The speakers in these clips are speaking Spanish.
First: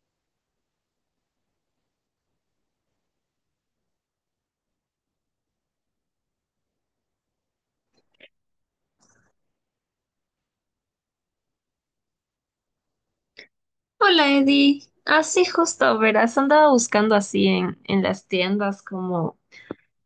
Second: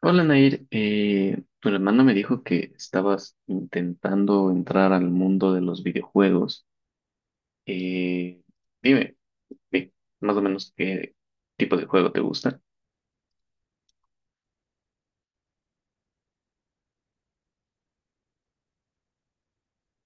Hola Nair, tu hermano me dijo que estabas intentando entrar al mundo de los videojuegos. Eh, dime, di- más o menos qué tipo de juego te gusta. Hola Eddie, así justo, verás, andaba buscando así en las tiendas como.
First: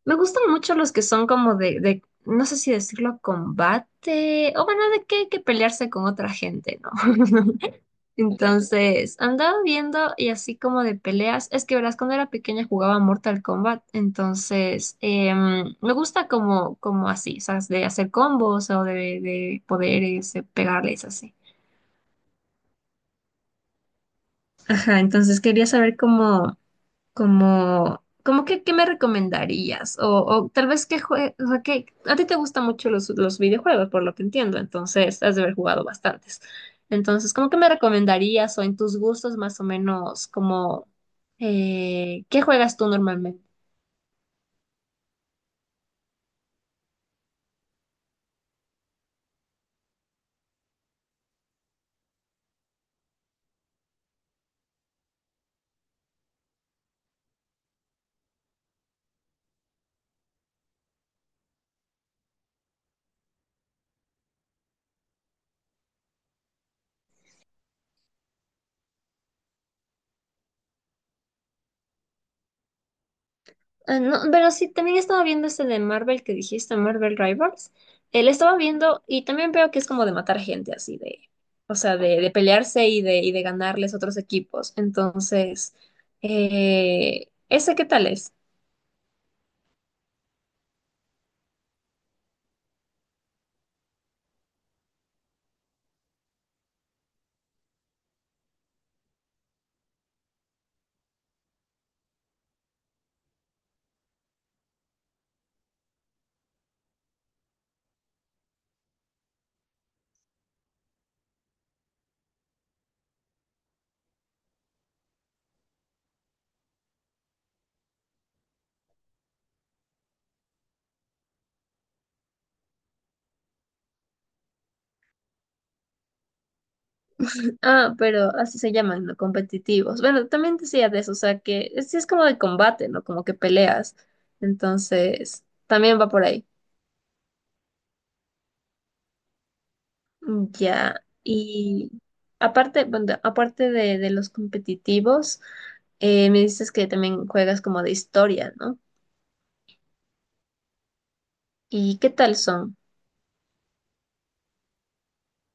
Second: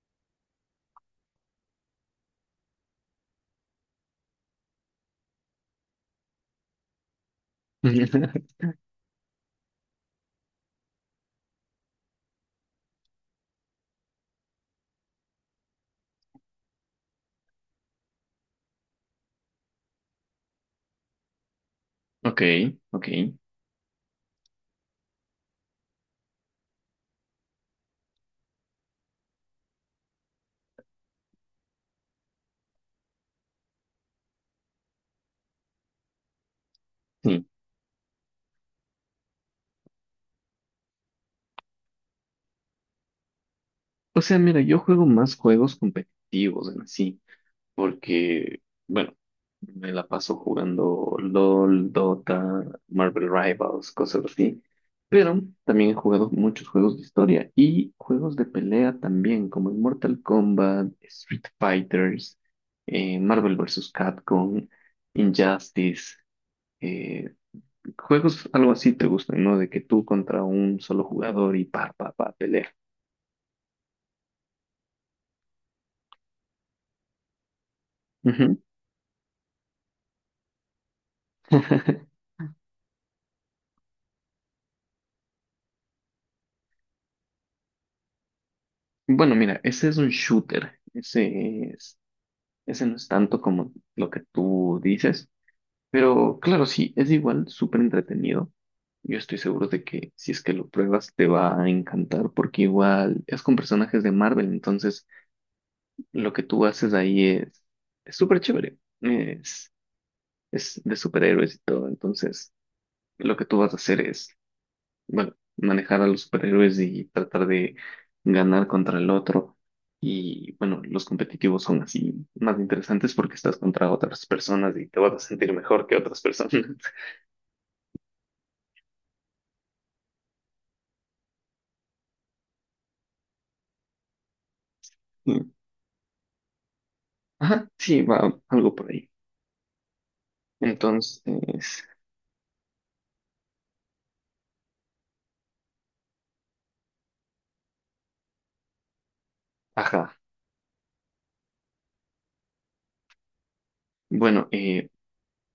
Me gustan mucho los que son como de, no sé si decirlo, combate, o bueno, de que hay que pelearse con otra gente, ¿no? Entonces, andaba viendo y así como de peleas, es que verás, cuando era pequeña jugaba Mortal Kombat, entonces me gusta como, así, o sea, de hacer combos o de poderes, de pegarles así. Ok, ok, Ajá, entonces quería saber cómo. Como que, ¿qué me recomendarías? O tal vez o sea, que a ti te gustan mucho los videojuegos, por lo que entiendo, entonces has de haber jugado bastantes. Entonces, sí. ¿cómo que me recomendarías o en tus gustos más o menos como qué juegas tú normalmente? O sea, mira, yo juego más juegos competitivos en sí, porque, bueno, me la paso jugando LOL, Dota, Marvel Rivals, cosas así. Pero también he jugado muchos juegos de historia y juegos de pelea también, como el Mortal Kombat, Street Fighters, Marvel versus Capcom, Injustice. eh, Juegos algo así te gustan, ¿no? De que tú contra un solo jugador y pa, pa, pa, pelea. Ah, no, pero sí, también estaba viendo este de Marvel que dijiste, Marvel Rivals. Él estaba Ujú. viendo y también veo que es como de matar gente así de, o sea, de pelearse y y de ganarles otros equipos. Entonces, ¿ese qué tal es? Bueno, mira, ese es un shooter. Ese no es tanto como lo que tú dices, pero claro, sí, es igual súper entretenido. Yo estoy seguro de que si es que lo pruebas te va a encantar porque igual es con personajes de Marvel, entonces lo que tú haces ahí es súper chévere, es de superhéroes y todo, entonces lo que tú vas a hacer es bueno, manejar a los superhéroes y tratar de ganar contra el otro. Y bueno, los competitivos son así más interesantes porque estás contra otras personas y te vas a sentir mejor que otras personas. Ah, pero así se llaman, ¿no? Competitivos. Bueno, también decía de eso, o sea, que sí es como de combate, ¿no? Como que peleas. Y- Entonces, también va por ahí. Ajá, sí, va algo por ahí. Ya, Entonces, y aparte, bueno, aparte de los competitivos, me dices que también juegas como de historia, ¿no? ajá, ¿Y qué tal son? bueno,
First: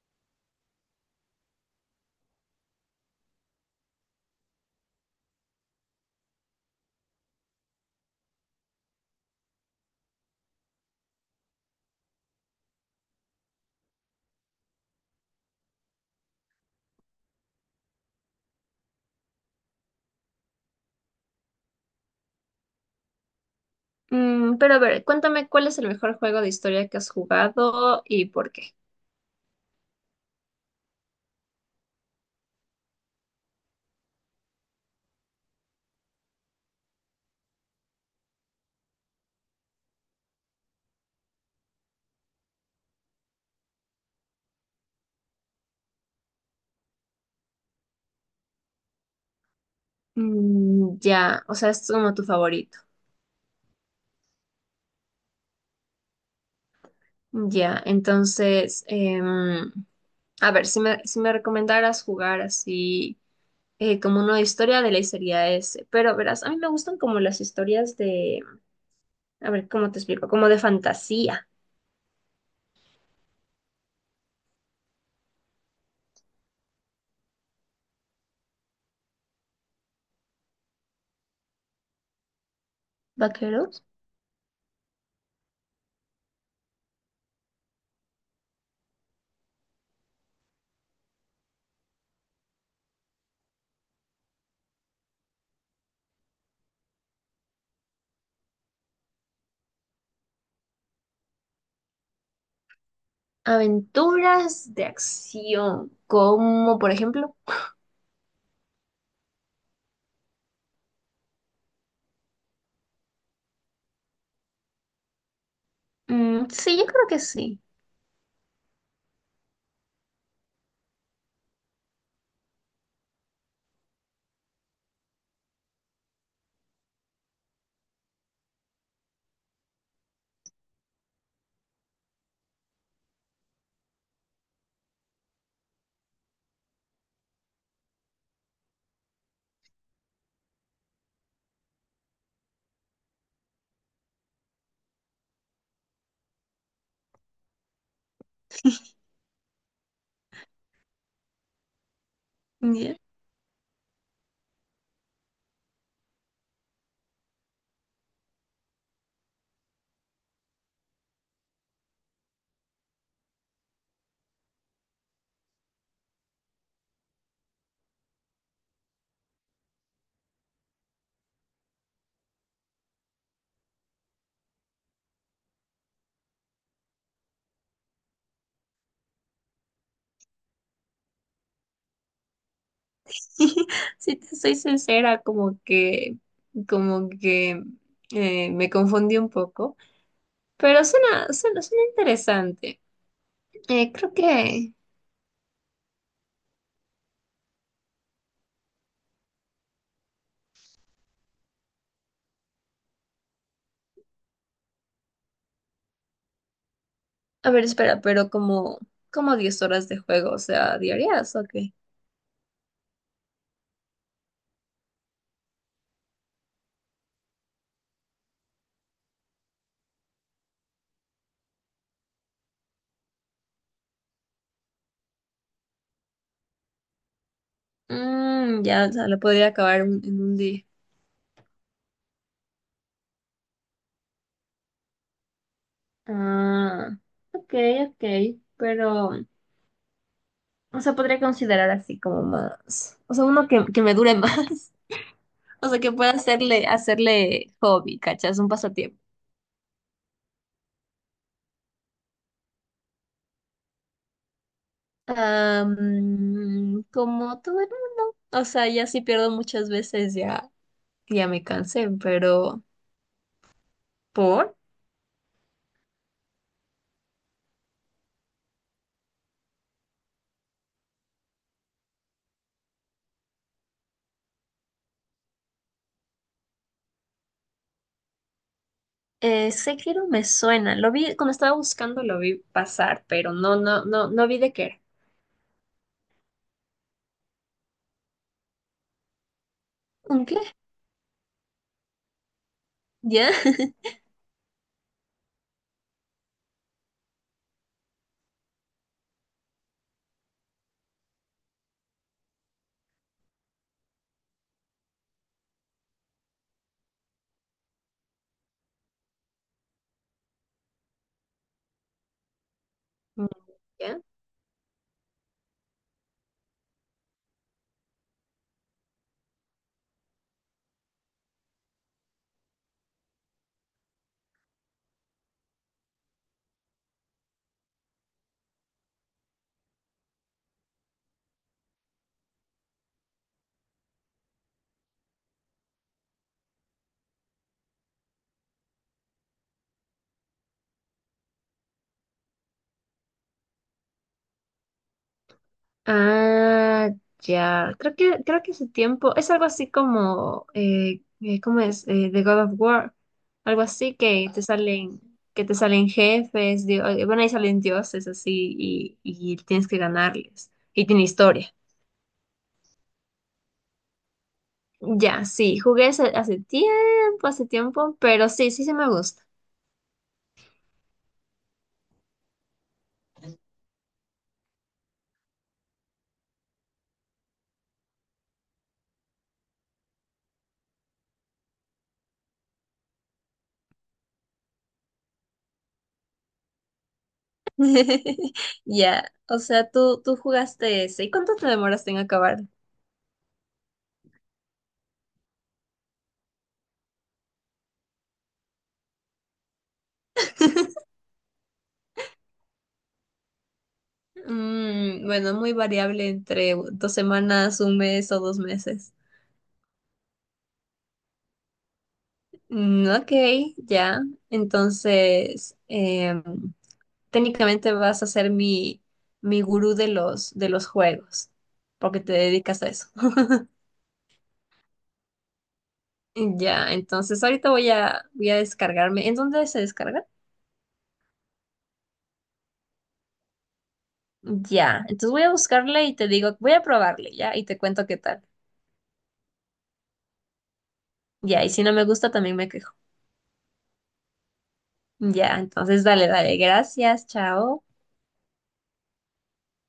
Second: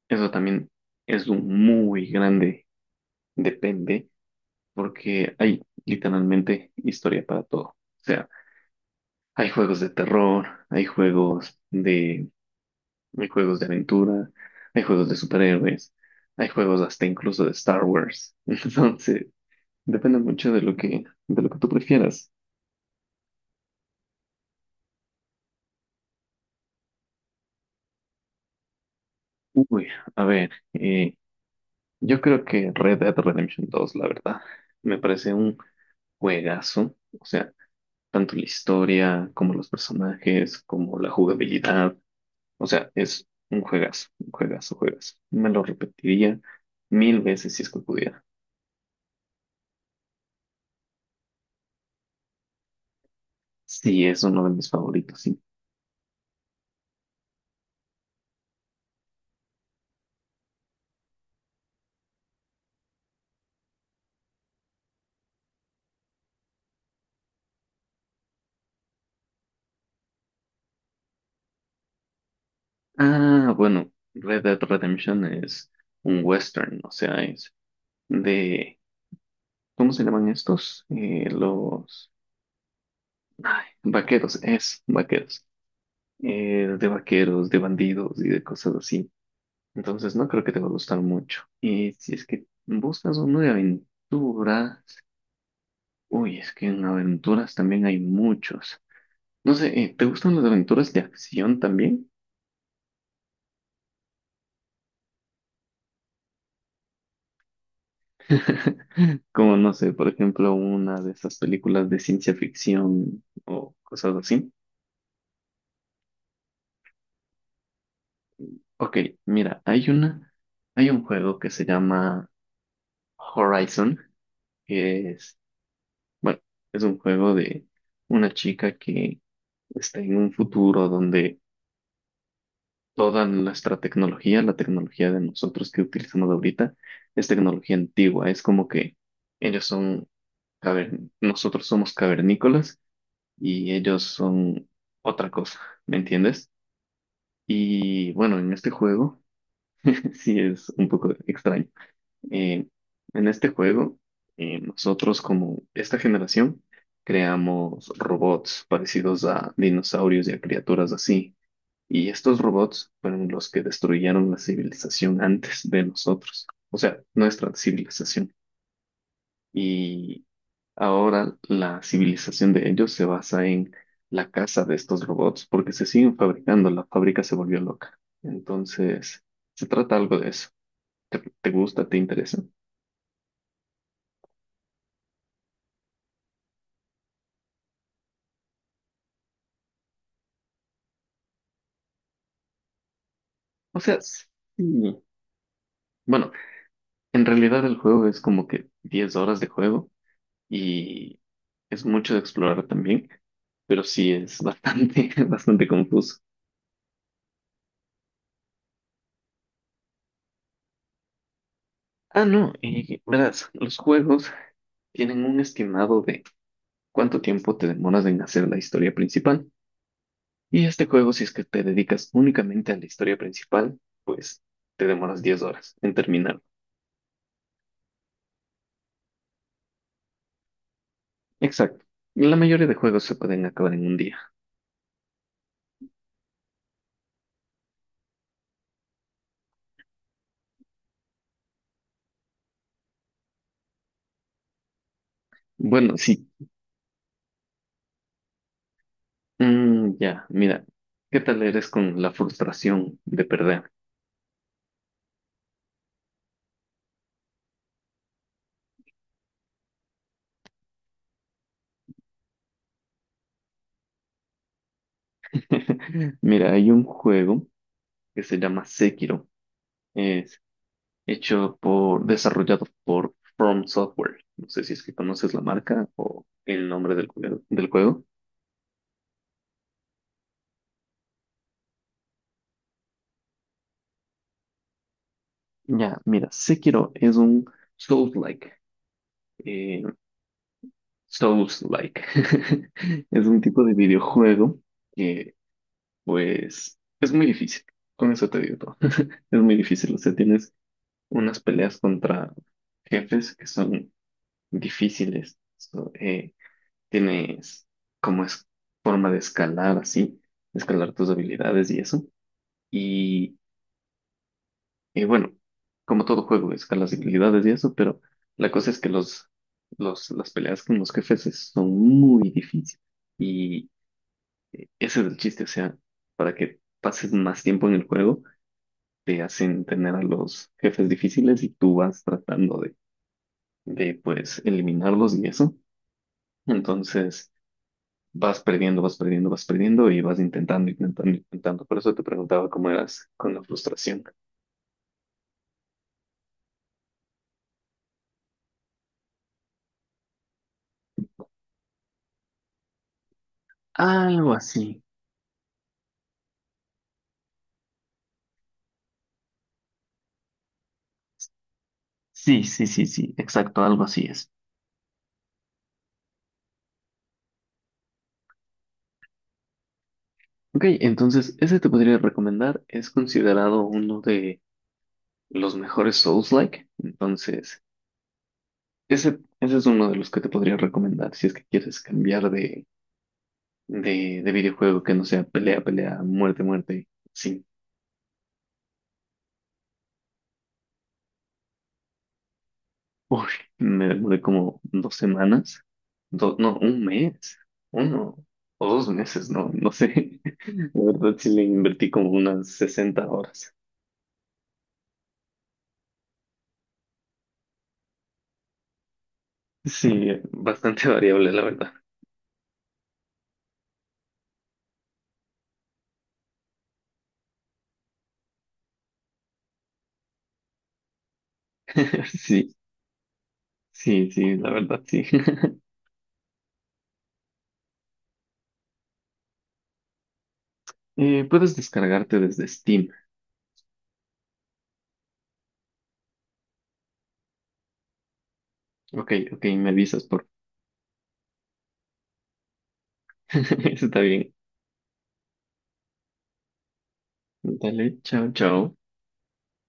eso también es un muy grande, depende, porque hay literalmente historia para todo. O sea, hay juegos de terror, hay juegos de hay juegos de aventura, hay juegos de superhéroes, hay juegos hasta incluso de Star Wars. Entonces, depende mucho de lo que tú prefieras. Mm, pero a ver, cuéntame cuál es el mejor juego de historia que has jugado y por qué. Uy, a ver, yo creo que Red Dead Redemption 2, la verdad, me parece un juegazo. O sea, tanto la historia como los personajes, como la jugabilidad. O sea, es un juegazo, juegazo. Me lo repetiría 1000 veces si es que pudiera. Mm, ya, o sea, es como tu favorito. Sí, es uno de mis favoritos. Ya, entonces, a ver, si me recomendaras jugar así como una historia de ley sería ese, pero verás, a mí me gustan como las historias de. A ver, ¿cómo te explico? Como de fantasía. Ah, bueno, Red Dead Redemption es un western, o sea, es de, ¿cómo se llaman estos? Los ay, Vaqueros. vaqueros, es vaqueros. De vaqueros, de bandidos y de cosas así. Entonces no creo que te va a gustar mucho. Y si es que buscas uno de aventuras, uy, es que en aventuras también hay muchos. No sé, ¿te gustan las aventuras de acción también? Aventuras de acción. Como, por ejemplo. Como no sé, por ejemplo, una de esas películas de ciencia ficción o cosas así. Mm, sí, yo creo que sí. Ok, mira, hay una, hay un juego que se llama Horizon, que es, bueno, es un juego de una chica que está en un futuro donde toda nuestra tecnología, la tecnología de nosotros que utilizamos ahorita, es tecnología antigua. Es como que ellos son, nosotros somos cavernícolas y ellos son otra cosa, ¿me entiendes? Y bueno, en este juego sí es un poco extraño. Eh, Ya. en este juego, nosotros como esta generación creamos robots parecidos a dinosaurios y a criaturas así. Y estos robots fueron los que destruyeron la civilización antes de nosotros, o sea, nuestra civilización. Y ahora la civilización de ellos se basa en la caza de estos robots porque se siguen fabricando, la fábrica se volvió loca. Entonces, se trata algo de eso. ¿Te, te gusta? ¿Te interesa? Si te soy sincera, como que me confundí un poco. Pero suena, suena, suena interesante. O sea, Creo sí. que. Bueno, en realidad el juego es como que 10 horas de juego y es mucho de explorar también, pero sí es bastante, bastante confuso. A ver, espera, pero como 10 horas de juego, o sea, diarias, ok. Ah, no, y verás, los juegos tienen un estimado de cuánto tiempo te demoras en hacer la historia principal. Y este juego, si es que te dedicas únicamente a la historia principal, pues te demoras 10 horas en terminarlo. Mm, ya, o sea, lo podría acabar en un día. Exacto. La mayoría de juegos se pueden acabar en un día. Ah, ok, ok, pero, o sea, podría considerar así como más, o sea, uno que me dure más, o sea, que Bueno, pueda sí. Hacerle hobby, ¿cachas? Un pasatiempo. Mm, ya, mira. ¿Qué tal eres con la frustración de perder? Ah, como todo, o sea, ya sí pierdo muchas veces, ya, ya me cansé, pero, ¿por? Mira, hay un juego que se llama Sekiro. Es hecho por, desarrollado por From Software. No sé si es que conoces la marca o el nombre del, del juego. Sekiro me suena, lo vi, cuando estaba buscando lo vi pasar, pero no, no, no, no vi de qué era. Ya, mira, Sekiro es un Souls-like. eh, ¿Un qué? Souls-like. Es ¿Ya? un tipo de videojuego que, pues, es muy difícil. Con eso te digo todo. Es muy difícil. O sea, tienes unas peleas contra jefes que son difíciles. So, tienes como es forma de escalar así, escalar tus habilidades y eso. Mm, Y, ¿ya? y bueno, como todo juego, escalas habilidades y eso, pero la cosa es que los, las peleas con los jefes son muy difíciles. Y ese es el chiste, o sea, para que pases más tiempo en el juego, te hacen tener a los jefes difíciles y tú vas tratando de pues, eliminarlos y eso. Entonces, vas perdiendo, vas perdiendo, vas perdiendo y vas intentando, intentando, intentando. Por eso te preguntaba cómo eras con la frustración. Ah, ya. Creo que ese tiempo es algo así como, ¿cómo es? The God of War. Algo así que Algo te así. Salen jefes, bueno, ahí salen dioses así y tienes que ganarles. Y tiene historia. Sí, sí, sí, sí, exacto, algo así es. Ya, sí, jugué hace tiempo, pero sí, sí se me gusta. Ok, entonces, ese te podría recomendar. Es considerado uno de los mejores Souls-like. Entonces, ese es uno de los que te podría recomendar si es que quieres cambiar de videojuego que no sea pelea, pelea, muerte, muerte. Sí. Ya, o sea, tú jugaste ese. ¿Y cuánto te demoraste en acabar? Uy, me demoré como dos semanas. No, un mes. Uno o dos meses, no, no sé. La verdad sí le invertí como unas 60 horas. Mm, bueno, muy variable entre 2 semanas, un mes o 2 meses. Sí, bastante variable, la verdad. Mm, ok, ya. Entonces, técnicamente vas a ser mi gurú de de los juegos, porque te Sí, dedicas a eso. sí, sí, la verdad, sí. Ya, entonces ahorita voy a descargarme. ¿En dónde se descarga? Puedes descargarte desde Steam. Ya, entonces voy a buscarle y te digo, voy a probarle, ya, y te cuento qué tal. Ok, ok, me avisas por... Ya, y si no me gusta, también me quejo. Está bien. Ya, entonces dale, dale, gracias, chao. Dale, chao, chao.